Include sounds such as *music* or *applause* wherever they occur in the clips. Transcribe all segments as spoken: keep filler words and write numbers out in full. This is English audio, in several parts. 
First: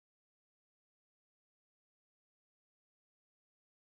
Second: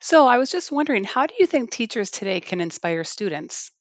So I was just wondering, how do you think teachers today can inspire students?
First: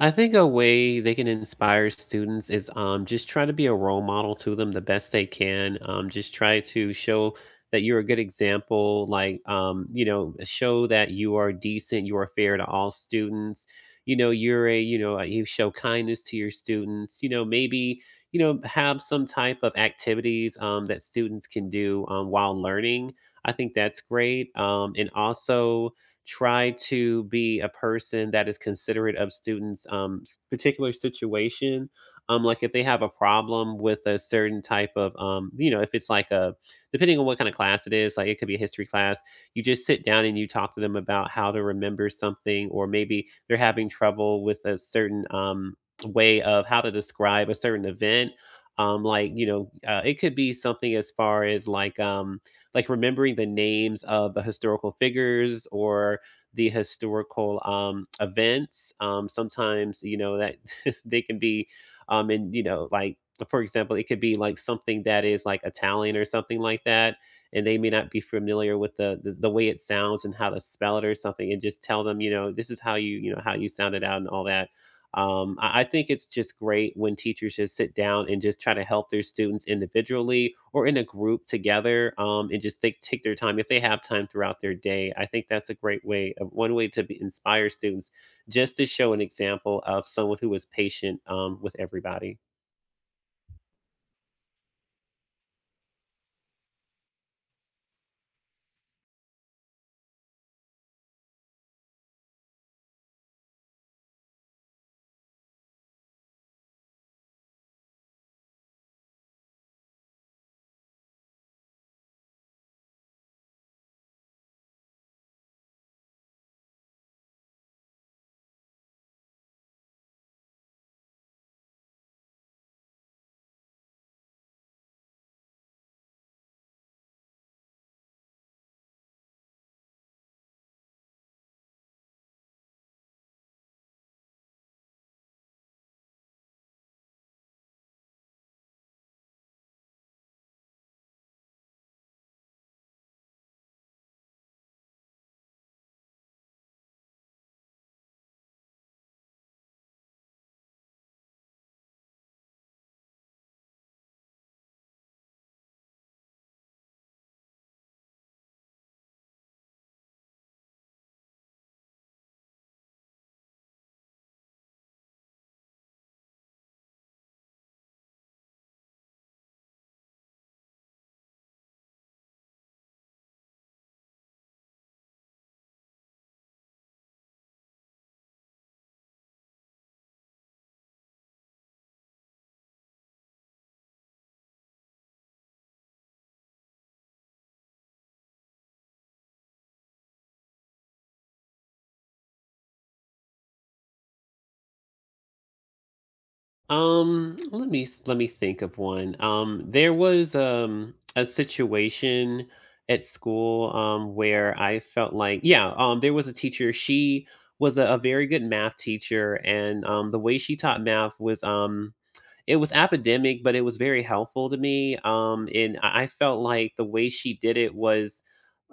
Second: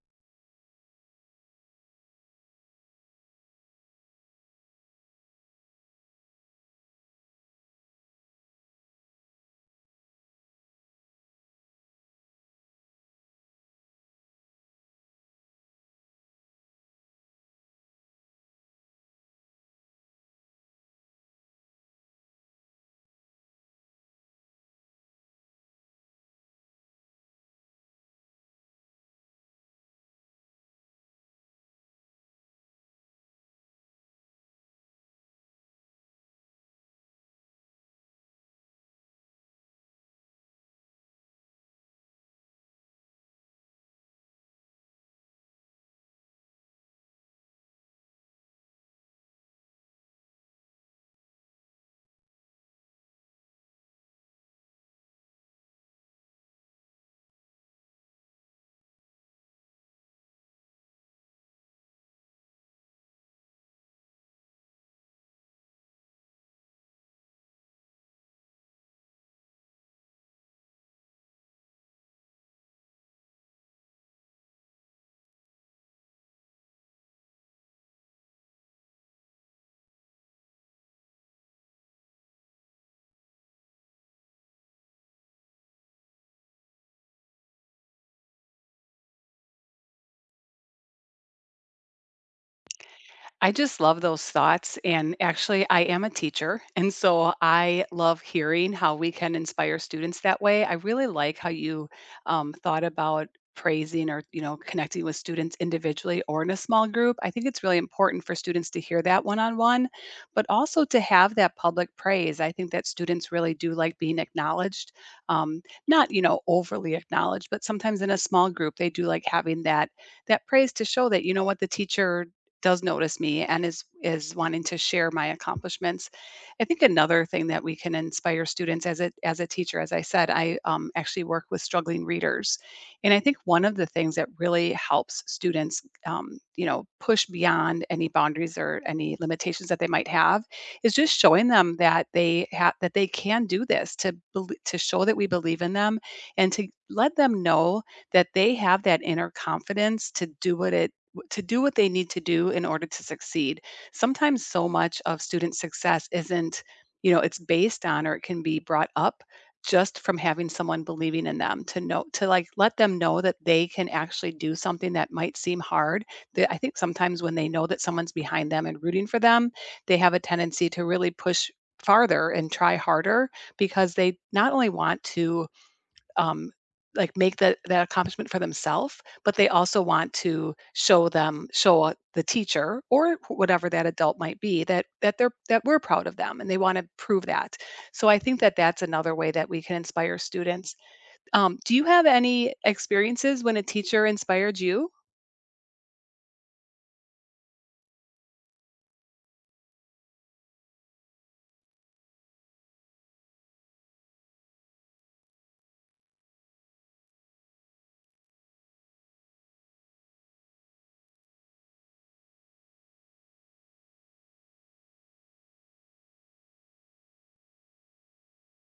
I think a way they can inspire students is um, just try to be a role model to them the best they can. Um, just try to show that you're a good example, like, um, you know, show that you are decent, you are fair to all students. You know, you're a, you know, you show kindness to your students. You know, maybe, you know, have some type of activities um, that students can do um, while learning. I think that's great. Um, and also, try to be a person that is considerate of students' um, s- particular situation. Um, like if they have a problem with a certain type of, um, you know, if it's like a, depending on what kind of class it is, like it could be a history class. You just sit down and you talk to them about how to remember something, or maybe they're having trouble with a certain um, way of how to describe a certain event. Um, like, you know, uh, it could be something as far as like, um, like remembering the names of the historical figures or the historical um, events. Um, sometimes, you know, that *laughs* they can be, um, and, you know, like, for example, it could be like something that is like Italian or something like that. And they may not be familiar with the, the the way it sounds and how to spell it or something, and just tell them, you know, this is how you, you know, how you sound it out and all that. Um, I, I think it's just great when teachers just sit down and just try to help their students individually or in a group together um, and just take, take their time if they have time throughout their day. I think that's a great way, of one way to be, inspire students just to show an example of someone who was patient um, with everybody. I just love those thoughts. And actually, I am a teacher. And so I love hearing how we can inspire students that way. I really like how you um, thought about praising or you know connecting with students individually or in a small group. I think it's really important for students to hear that one-on-one, but also to have that public praise. I think that students really do like being acknowledged, um, not you know overly acknowledged, but sometimes in a small group they do like having that that praise to show that, you know, what the teacher does notice me and is is wanting to share my accomplishments. I think another thing that we can inspire students as a as a teacher, as I said, I um, actually work with struggling readers, and I think one of the things that really helps students, um, you know, push beyond any boundaries or any limitations that they might have, is just showing them that they ha- that they can do this, to bel to show that we believe in them, and to let them know that they have that inner confidence to do what it to do what they need to do in order to succeed. Sometimes so much of student success isn't, you know, it's based on, or it can be brought up just from having someone believing in them, to know, to like let them know that they can actually do something that might seem hard. That, I think, sometimes when they know that someone's behind them and rooting for them, they have a tendency to really push farther and try harder, because they not only want to um, like make that that accomplishment for themselves, but they also want to show them, show uh, the teacher or wh- whatever that adult might be, that that they're that we're proud of them, and they want to prove that. So I think that that's another way that we can inspire students. Um, do you have any experiences when a teacher inspired you? Um, let me let me think of one. Um, there was um a situation at school um where I felt like yeah, um there was a teacher. She was a, a very good math teacher, and um the way she taught math was um it was epidemic, but it was very helpful to me. Um, and I I felt like the way she did it was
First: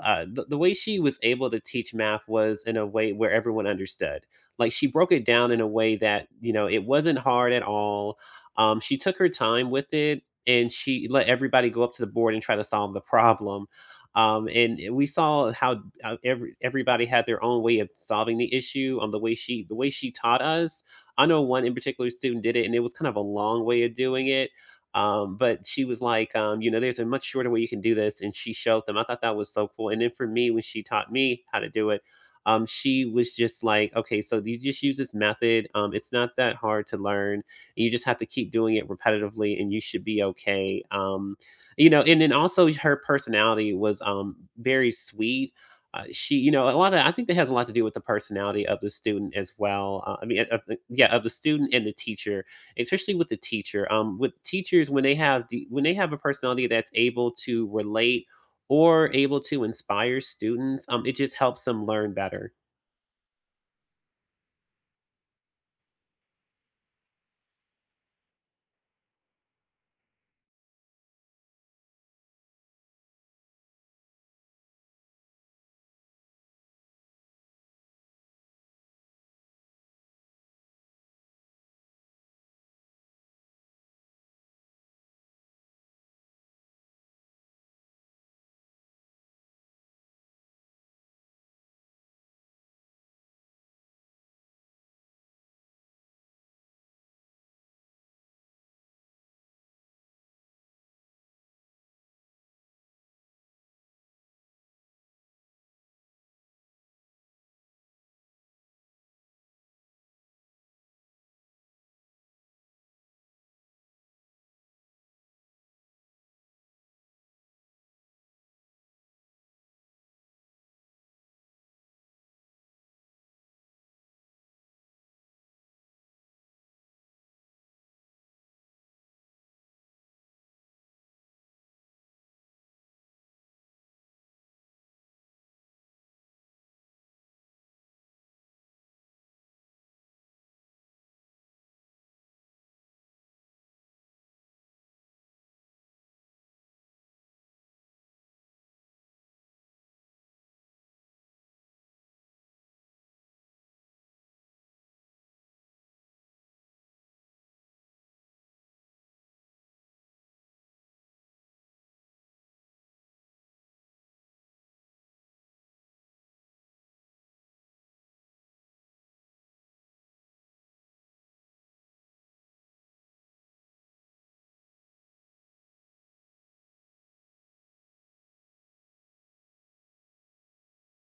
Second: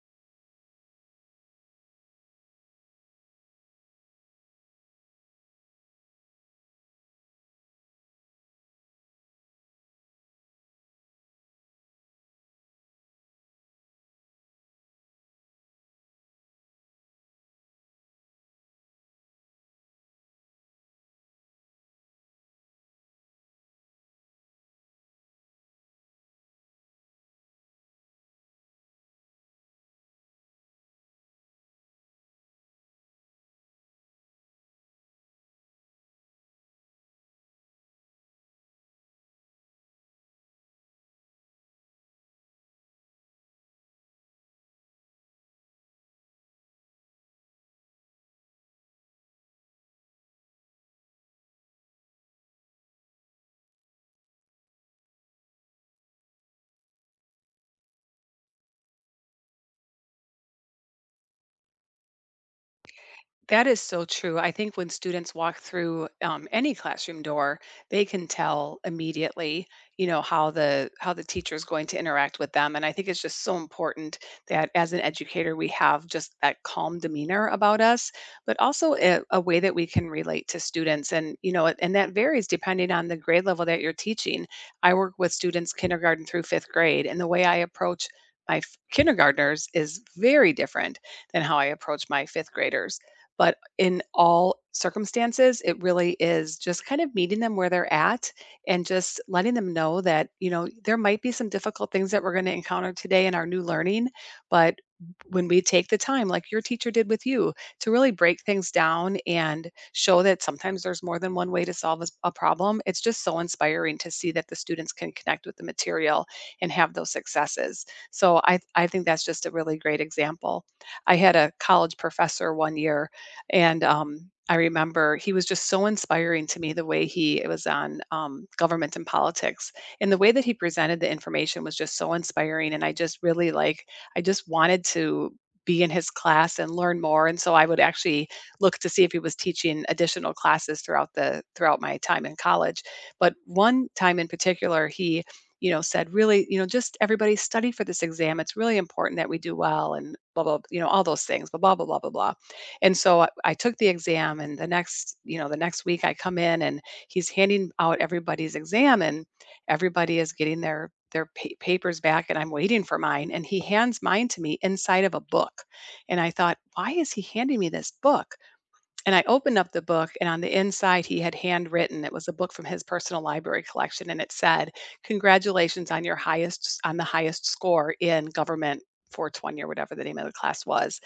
uh, the, the way she was able to teach math was in a way where everyone understood. Like she broke it down in a way that, you know, it wasn't hard at all. Um, she took her time with it and she let everybody go up to the board and try to solve the problem. Um, and we saw how uh, every, everybody had their own way of solving the issue on the way she the way she taught us. I know one in particular student did it, and it was kind of a long way of doing it. Um, but she was like, um, you know, there's a much shorter way you can do this, and she showed them. I thought that was so cool. And then for me, when she taught me how to do it, um, she was just like, okay, so you just use this method. Um, it's not that hard to learn. You just have to keep doing it repetitively, and you should be okay. Um, you know, and then also her personality was um very sweet. Uh, she, you know, a lot of I think that has a lot to do with the personality of the student as well. Uh, I mean, uh, uh, yeah, of the student and the teacher, especially with the teacher. Um, with teachers when they have the when they have a personality that's able to relate or able to inspire students, um, it just helps them learn better. That is so true. I think when students walk through um, any classroom door, they can tell immediately, you know, how the how the teacher is going to interact with them. And I think it's just so important that as an educator, we have just that calm demeanor about us, but also a, a way that we can relate to students. And you know, and that varies depending on the grade level that you're teaching. I work with students kindergarten through fifth grade, and the way I approach my f- kindergartners is very different than how I approach my fifth graders. But in all circumstances, it really is just kind of meeting them where they're at, and just letting them know that, you know, there might be some difficult things that we're going to encounter today in our new learning. But when we take the time, like your teacher did with you, to really break things down and show that sometimes there's more than one way to solve a s- a problem, it's just so inspiring to see that the students can connect with the material and have those successes. So I, I think that's just a really great example. I had a college professor one year, and um, I remember he was just so inspiring to me. The way he it was on um, government and politics, and the way that he presented the information was just so inspiring. And I just really like I just wanted to be in his class and learn more. And so I would actually look to see if he was teaching additional classes throughout the throughout my time in college. But one time in particular, he, you know, said, really, you know, just everybody study for this exam, it's really important that we do well, and blah blah, you know, all those things, blah blah blah blah blah blah. And so I, I took the exam, and the next, you know, the next week I come in, and he's handing out everybody's exam, and everybody is getting their their pa- papers back, and I'm waiting for mine. And he hands mine to me inside of a book, and I thought, why is he handing me this book? And I opened up the book, and on the inside, he had handwritten. It was a book from his personal library collection, and it said, "Congratulations on your highest on the highest score in government four two zero," or whatever the name of the class was.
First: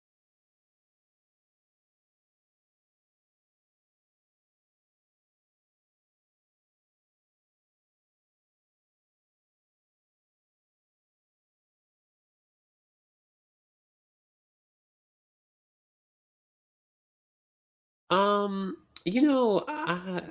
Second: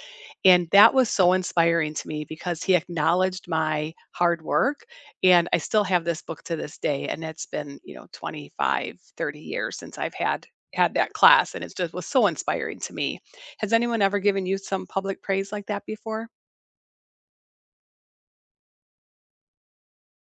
And that was so inspiring to me because he acknowledged my hard work, and I still have this book to this day, and it's been, you know, twenty-five, thirty years since I've had had that class, and it just was so inspiring to me. Has anyone ever given you some public praise like that before? Um, you know, I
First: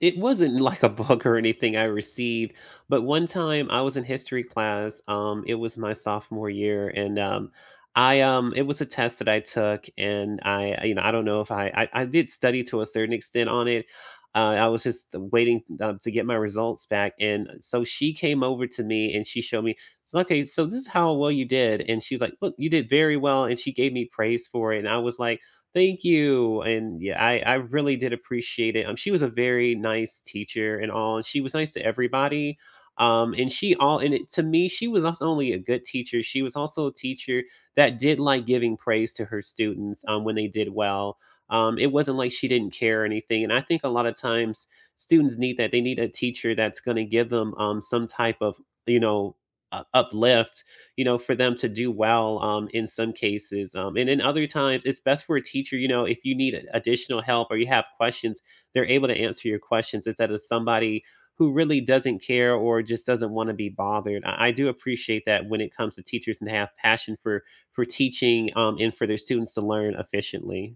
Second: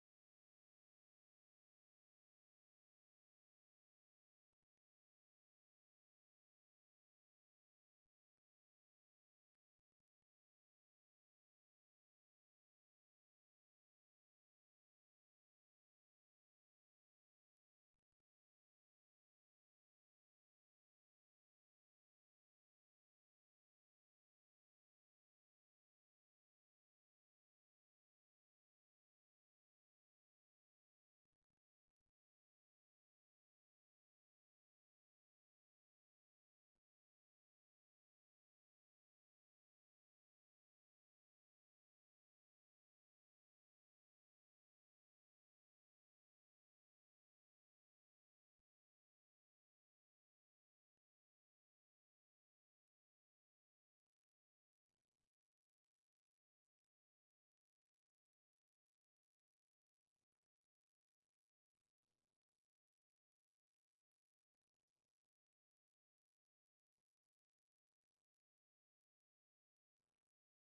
it wasn't like a book or anything I received, but one time I was in history class. Um, it was my sophomore year, and um I um it was a test that I took, and I I- you know, I don't know if I I, I did study to a certain extent on it. Uh, I was just waiting uh, to get my results back, and so she came over to me and she showed me. So, okay, so this is how well you did, and she's like, "Look, you did very well," and she gave me praise for it, and I was like, thank you. And yeah, I I really did appreciate it. Um, she was a very nice teacher and all, and she was nice to everybody. Um, and she all and it, To me, she was also only a good teacher. She was also a teacher that did like giving praise to her students um, when they did well. Um, it wasn't like she didn't care or anything. And I think a lot of times students need that. They need a teacher that's going to give them um, some type of you know uh, uplift, you know, for them to do well um, in some cases. Um, and in other times, it's best for a teacher, you know, if you need additional help or you have questions, they're able to answer your questions instead of somebody who really doesn't care or just doesn't want to be bothered. I, I do appreciate that when it comes to teachers and have passion for for teaching um, and for their students to learn efficiently.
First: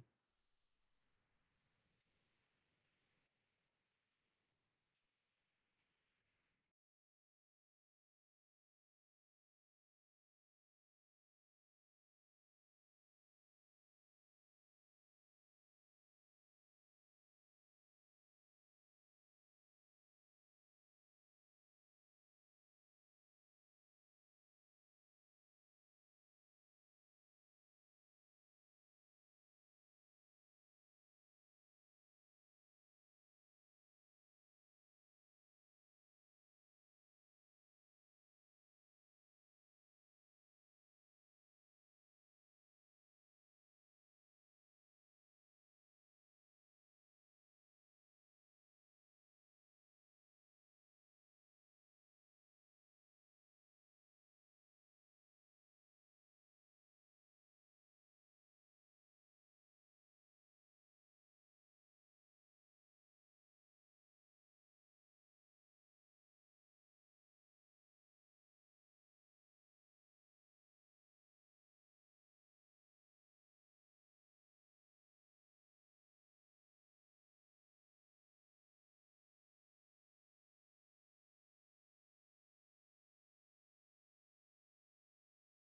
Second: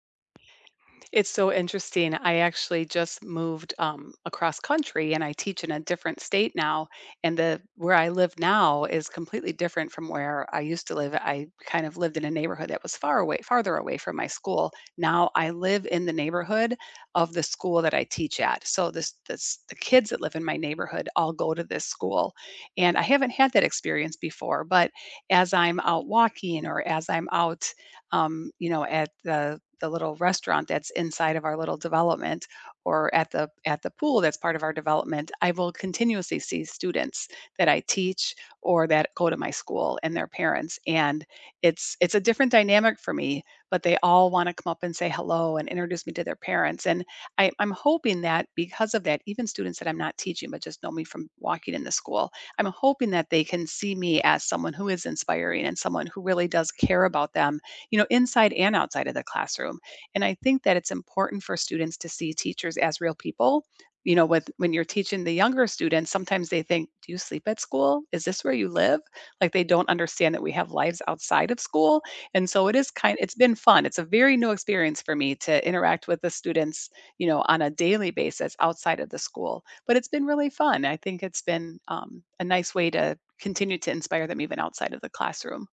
It's so interesting. I actually just moved um, across country, and I teach in a different state now. And the where I live now is completely different from where I used to live. I kind of lived in a neighborhood that was far away, farther away from my school. Now I live in the neighborhood of the school that I teach at. So this, this the kids that live in my neighborhood all go to this school. And I haven't had that experience before, but as I'm out walking, or as I'm out, um, you know, at the the little restaurant that's inside of our little development, or at the at the pool that's part of our development, I will continuously see students that I teach or that go to my school and their parents. And it's it's a different dynamic for me, but they all want to come up and say hello and introduce me to their parents. And I, I'm hoping that because of that, even students that I'm not teaching but just know me from walking in the school, I'm hoping that they can see me as someone who is inspiring and someone who really does care about them, you know, inside and outside of the classroom. And I think that it's important for students to see teachers as real people. You know, with when you're teaching the younger students, sometimes they think, "Do you sleep at school? Is this where you live?" Like, they don't understand that we have lives outside of school. And so it is kind it's been fun. It's a very new experience for me to interact with the students, you know, on a daily basis outside of the school. But it's been really fun. I think it's been um, a nice way to continue to inspire them even outside of the classroom.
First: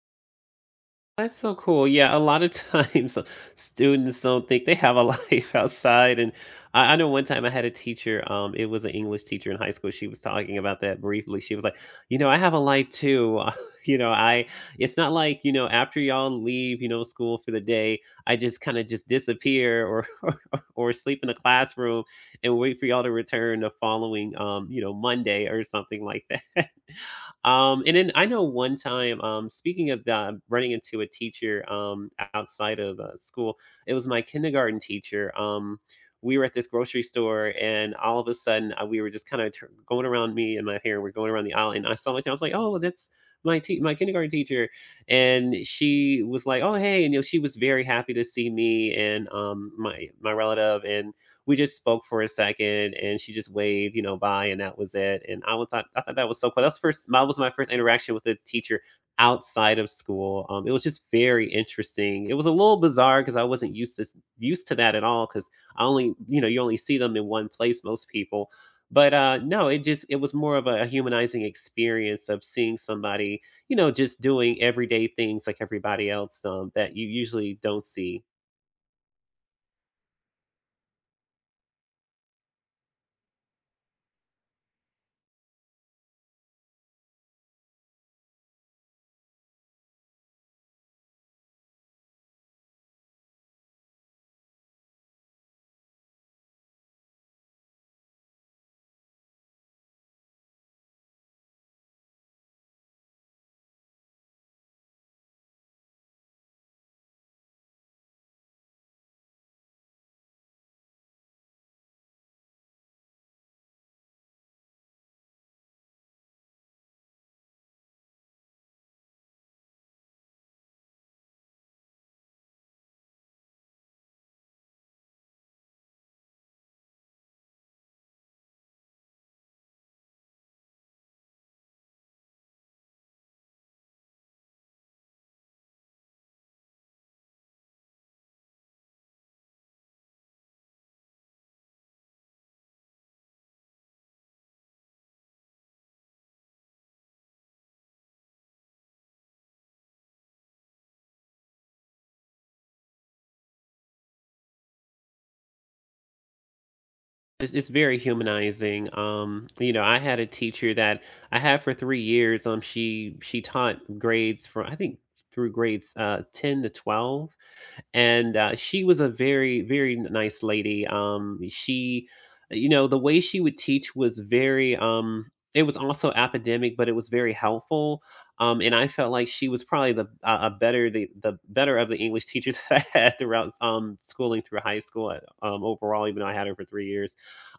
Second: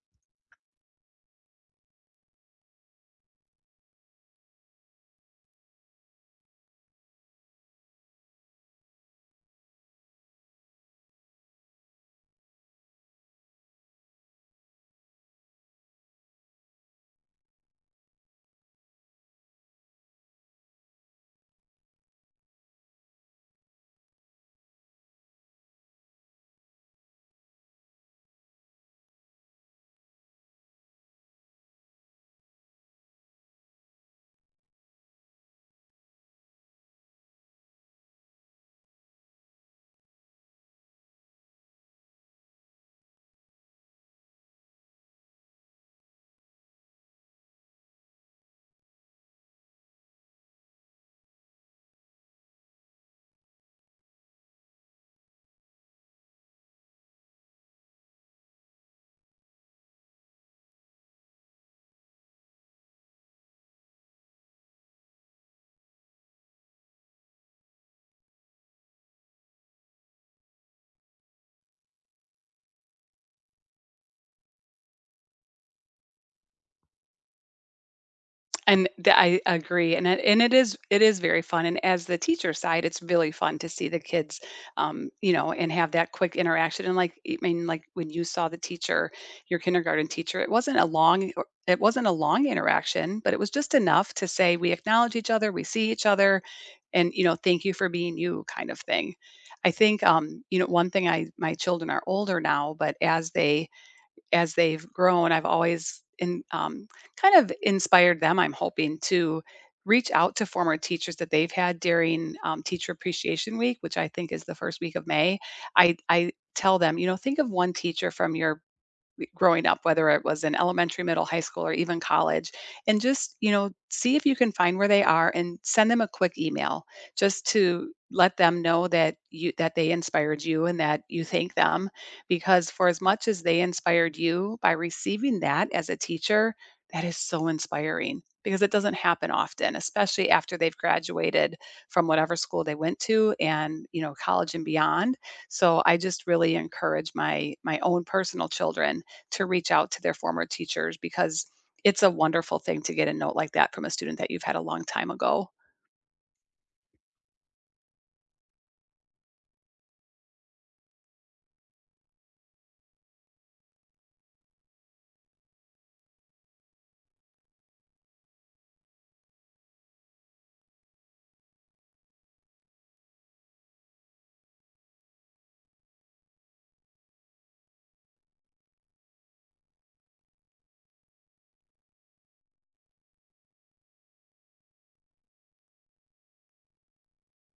That's so cool. Yeah, a lot of times *laughs* students don't think they have a life *laughs* outside. And I, I know one time I had a teacher. Um, it was an English teacher in high school. She was talking about that briefly. She was like, you know, I have a life too. *laughs* You know, I it's not like, you know, after y'all leave, you know, school for the day, I just kind of just disappear, or, *laughs* or or sleep in the classroom and wait for y'all to return the following um, you know, Monday or something like that. Um, and then I know one time, um, speaking of that, running into a teacher um, outside of uh, school, it was my kindergarten teacher. Um, we were at this grocery store, and all of a sudden, uh, we were just kind of tur going around me and my hair. We're going around the aisle, and I saw my. I was like, "Oh, that's my te- my kindergarten teacher," and she was like, "Oh, hey," and you know, she was very happy to see me and um, my my relative, and we just spoke for a second and she just waved, you know, bye, and that was it. And I was thought I thought that was so cool. That's first that was my first interaction with a teacher outside of school. Um, it was just very interesting. It was a little bizarre because I wasn't used to used to that at all because I only, you know, you only see them in one place, most people. But uh, no, it just it was more of a humanizing experience of seeing somebody, you know, just doing everyday things like everybody else um, that you usually don't see. And the I agree, and it and it is it is very fun, and as the teacher side, it's really fun to see the kids, um, you know, and have that quick interaction. And, like, I mean, like, when you saw the teacher, your kindergarten teacher, it wasn't a long it wasn't a long interaction, but it was just enough to say, "We acknowledge each other, we see each other, and, you know, thank you for being you," kind of thing. I think, um, you know, one thing I my children are older now, but as they as they've grown, I've always in um, kind of inspired them. I'm hoping to reach out to former teachers that they've had during um, Teacher Appreciation Week, which I think is the first week of May. I I tell them, you know, think of one teacher from your growing up, whether it was in elementary, middle, high school, or even college, and just, you know, see if you can find where they are and send them a quick email just to let them know that you that they inspired you, and that you thank them, because for as much as they inspired you, by receiving that as a teacher, that is so inspiring, because it doesn't happen often, especially after they've graduated from whatever school they went to, and, you know, college and beyond. So I just really encourage my my own personal children to reach out to their former teachers, because it's a wonderful thing to get a note like that from a student that you've had a long time ago. It's it's very humanizing. Um, you know, I had a teacher that I had for 3 years. um, she she taught grades from I think through grades, uh, ten to twelve, and uh, she was a very very nice lady. um she You know, the way she would teach was very um it was also academic, but it was very helpful. Um and I felt like she was probably the uh, a a better the the better of the english teachers *laughs* that I had throughout um schooling through high school. Uh, um overall, even though I had her for three years,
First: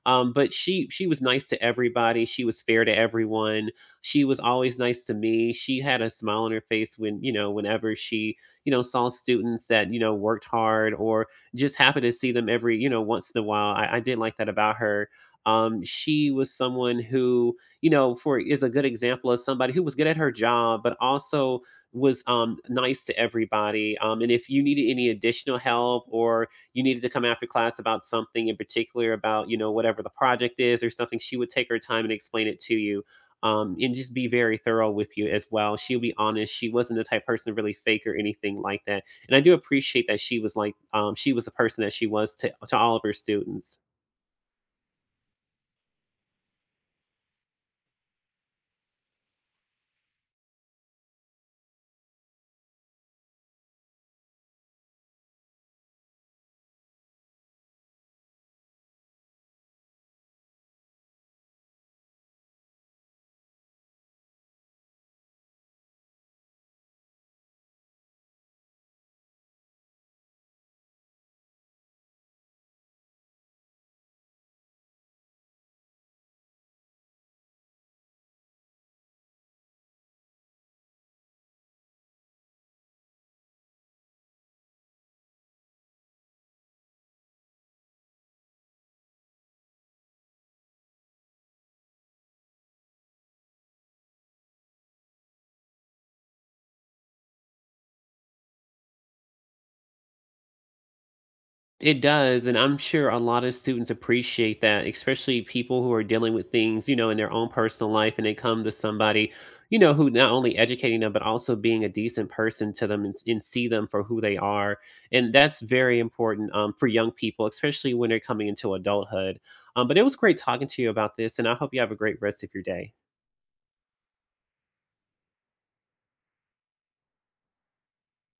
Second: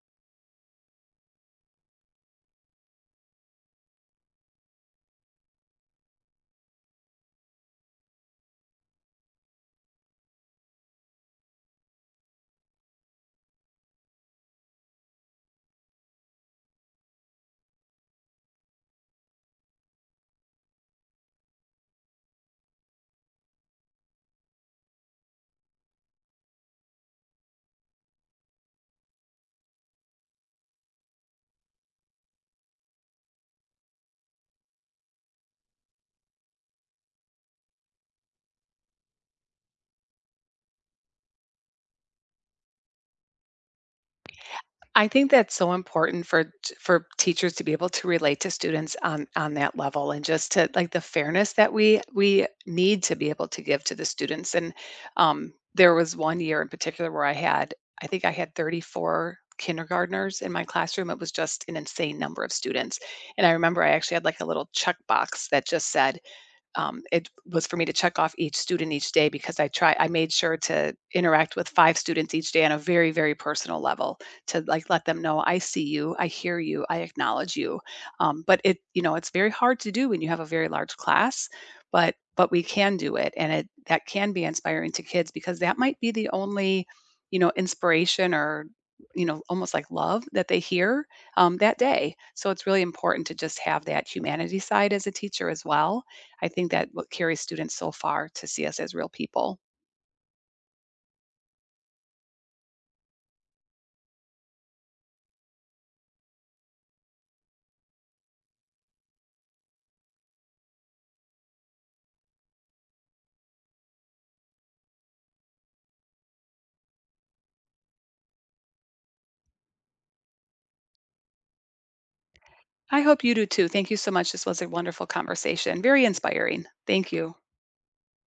um but she she was nice to everybody. She was fair to everyone. She was always nice to me. She had a smile on her face when you know whenever she, you know, saw students that, you know, worked hard or just happened to see them every, you know, once in a while. I, I did like that about her. Um, she was someone who, you know, for is a good example of somebody who was good at her job, but also was um nice to everybody. Um, and if you needed any additional help or you needed to come after class about something in particular about, you know, whatever the project is or something, she would take her time and explain it to you, um, and just be very thorough with you as well. She'll be honest. She wasn't the type of person to really fake or anything like that. And I do appreciate that she was like, um, she was the person that she was to, to all of her students. I think that's so important for for teachers to be able to relate to students on on that level, and just to like the fairness that we we need to be able to give to the students. And um, there was one year in particular where I had I think I had thirty-four kindergartners in my classroom. It was just an insane number of students. And I remember I actually had like a little checkbox that just said, um, it was for me to check off each student each day, because I try I made sure to interact with five students each day on a very, very personal level, to like let them know I see you, I hear you, I acknowledge you. Um, but it, you know, it's very hard to do when you have a very large class, but but we can do it, and it that can be inspiring to kids, because that might be the only, you know, inspiration, or, you know, almost like love that they hear um, that day. So it's really important to just have that humanity side as a teacher as well. I think that what carries students so far to see us as real people. It does, and I'm sure a lot of students appreciate that, especially people who are dealing with things, you know, in their own personal life, and they come to somebody, you know, who not only educating them but also being a decent person to them, and, s- and see them for who they are, and that's very important um, for young people, especially when they're coming into adulthood. Um, but it was great talking to you about this, and I hope you have a great rest of your day. I hope you do too. Thank you so much. This was a wonderful conversation, very inspiring. Thank you.